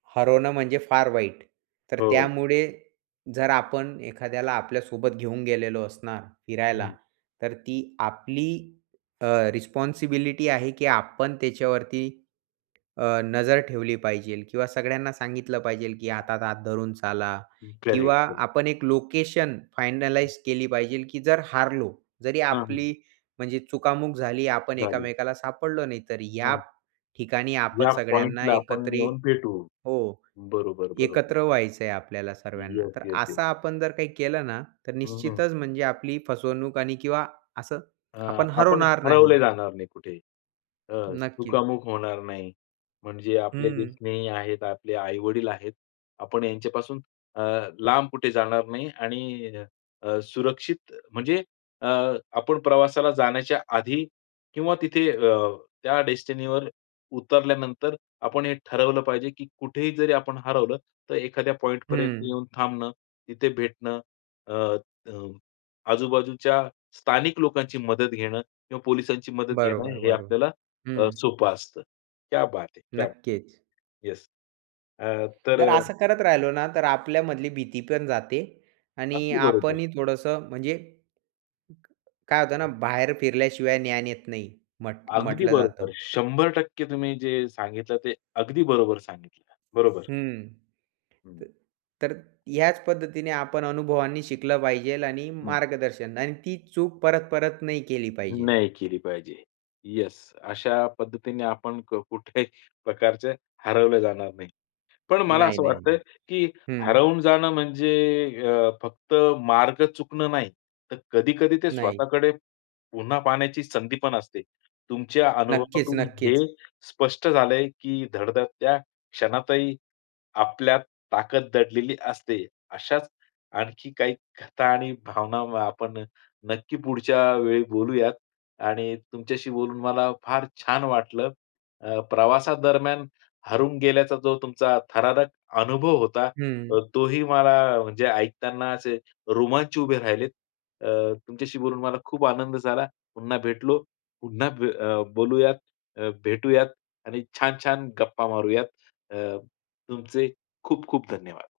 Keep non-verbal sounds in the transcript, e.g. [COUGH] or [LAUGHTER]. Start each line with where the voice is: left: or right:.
right: हरवणं म्हणजे फार वाईट. तर
left: हो.
right: त्यामुळे जर आपण एखाद्याला आपल्यासोबत घेऊन गेलेलो असणार फिरायला,
left: हं.
right: तर ती आपली अ, रिस्पॉन्सिबिलिटी आहे की आपण त्याच्यावरती अ, नजर ठेवली पाहिजेल किंवा सगळ्यांना सांगितलं पाहिजेल की हातात हात धरून चाला, किंवा
left: करेक्ट, करेक्ट.
right: आपण एक लोकेशन
left: हं.
right: फायनलाईज केली पाहिजेल की जर हारलो, जरी
left: हां, हं.
right: आपली म्हणजे चुकामुक झाली, आपण
left: झाली.
right: एकमेकाला सापडलो नाही, तर या
left: हां.
right: ठिकाणी आपण
left: या
right: सगळ्यांना
left: पॉइंटला आपण
right: एकत्रित
left: येऊन भेटू.
right: हो.
left: बरोबर, बरोबर.
right: एकत्र व्हायचंय आपल्याला सर्व्यांना.
left: येस,
right: तर
left: येस, येस.
right: असा आपण जर काही केलं ना, तर
left: हं, हं.
right: निश्चितच म्हणजे आपली फसवणूक आणि किंवा असं
left: अ,
right: [SWALLOWS] आपण
left: आपण
right: हरवणार नाही.
left: हरवले जाणार नाही कुठे. अ,
right: नक्की.
left: चुकामुक होणार नाही. म्हणजे आपले जे
right: हं.
left: स्नेही आहेत, आपले आई-वडील आहेत, आपण यांच्यापासून अ, लांब कुठे जाणार नाही आणि अ, सुरक्षित, म्हणजे अ, आपण प्रवासाला जाण्याच्या आधी किंवा तिथे अ, त्या डेस्टिनीवर उतरल्यानंतर आपण हे ठरवलं पाहिजे की कुठेही जरी आपण हरवलं, तर एखाद्या पॉइंट पर्यंत
right: हं.
left: येऊन थांबणं, तिथे भेटणं, अ, त आजूबाजूच्या स्थानिक लोकांची मदत घेणं, किंवा पोलिसांची मदत घेणं,
right: बरोबर,
left: हे
right: बरोबर.
left: आपल्याला अ,
right: हं.
left: सोपं असतं. क्या बात है, क्या बात है!
right: नक्कीच.
left: येस. अ, तर
right: जर असं करत राहिलो ना, तर आपल्यामधली भीती पण जाते आणि
left: अगदी बरोबर.
right: आपणही थोडंसं म्हणजे, काय होतं ना बाहेर फिरल्याशिवाय ज्ञान येत नाही, म्ह
left: अगदी
right: म्हटलं जातं.
left: बरोबर, 100% तुम्ही जे सांगितलं ते अगदी बरोबर सांगितलं. बरोबर.
right: हं.
left: हं.
right: तर ह्याच पद्धतीने आपण अनुभवांनी शिकलं पाहिजेल आणि
left: हं.
right: मार्गदर्शन आणि ती चूक परत, परत नाही केली पाहिजे.
left: नाही केली पाहिजे. येस. अशा पद्धतीने आपण क कुठेही प्रकारचे हरवले जाणार नाही. पण मला
right: नाही,
left: असं
right: नाही,
left: वाटतं आहे
right: नाही.
left: की
right: हं.
left: हरवून जाणं म्हणजे अ, फक्त मार्ग चुकणं नाही. तर कधी-कधी ते
right: नाही.
left: स्वतःकडे पुन्हा पाहण्याची संधी पण असते. तुमच्या
right: नक्कीच,
left: अनुभवातून हे
right: नक्कीच.
left: स्पष्ट झालंय की धडधडत्या क्षणातही, आपल्यात ताकद दडलेली असते. अशाच आणखी काही कथा आणि भावना आपण नक्की पुढच्या वेळी बोलूयात आणि तुमच्याशी बोलून मला फार छान वाटलं. अ, प्रवासादरम्यान हरवून गेल्याचा जो तुमचा थरारक अनुभव होता, तर
right: हं.
left: तोही मला म्हणजे ऐकताना असे रोमांच उभे राहिलेत. अ, तुमच्याशी बोलून मला खूप आनंद झाला. पुन्हा भेटलो. पुन्हा ब बोलूयात, अ, भेटूयात आणि छान-छान गप्पा मारूयात. अ, तुमचे खूप-खूप धन्यवाद.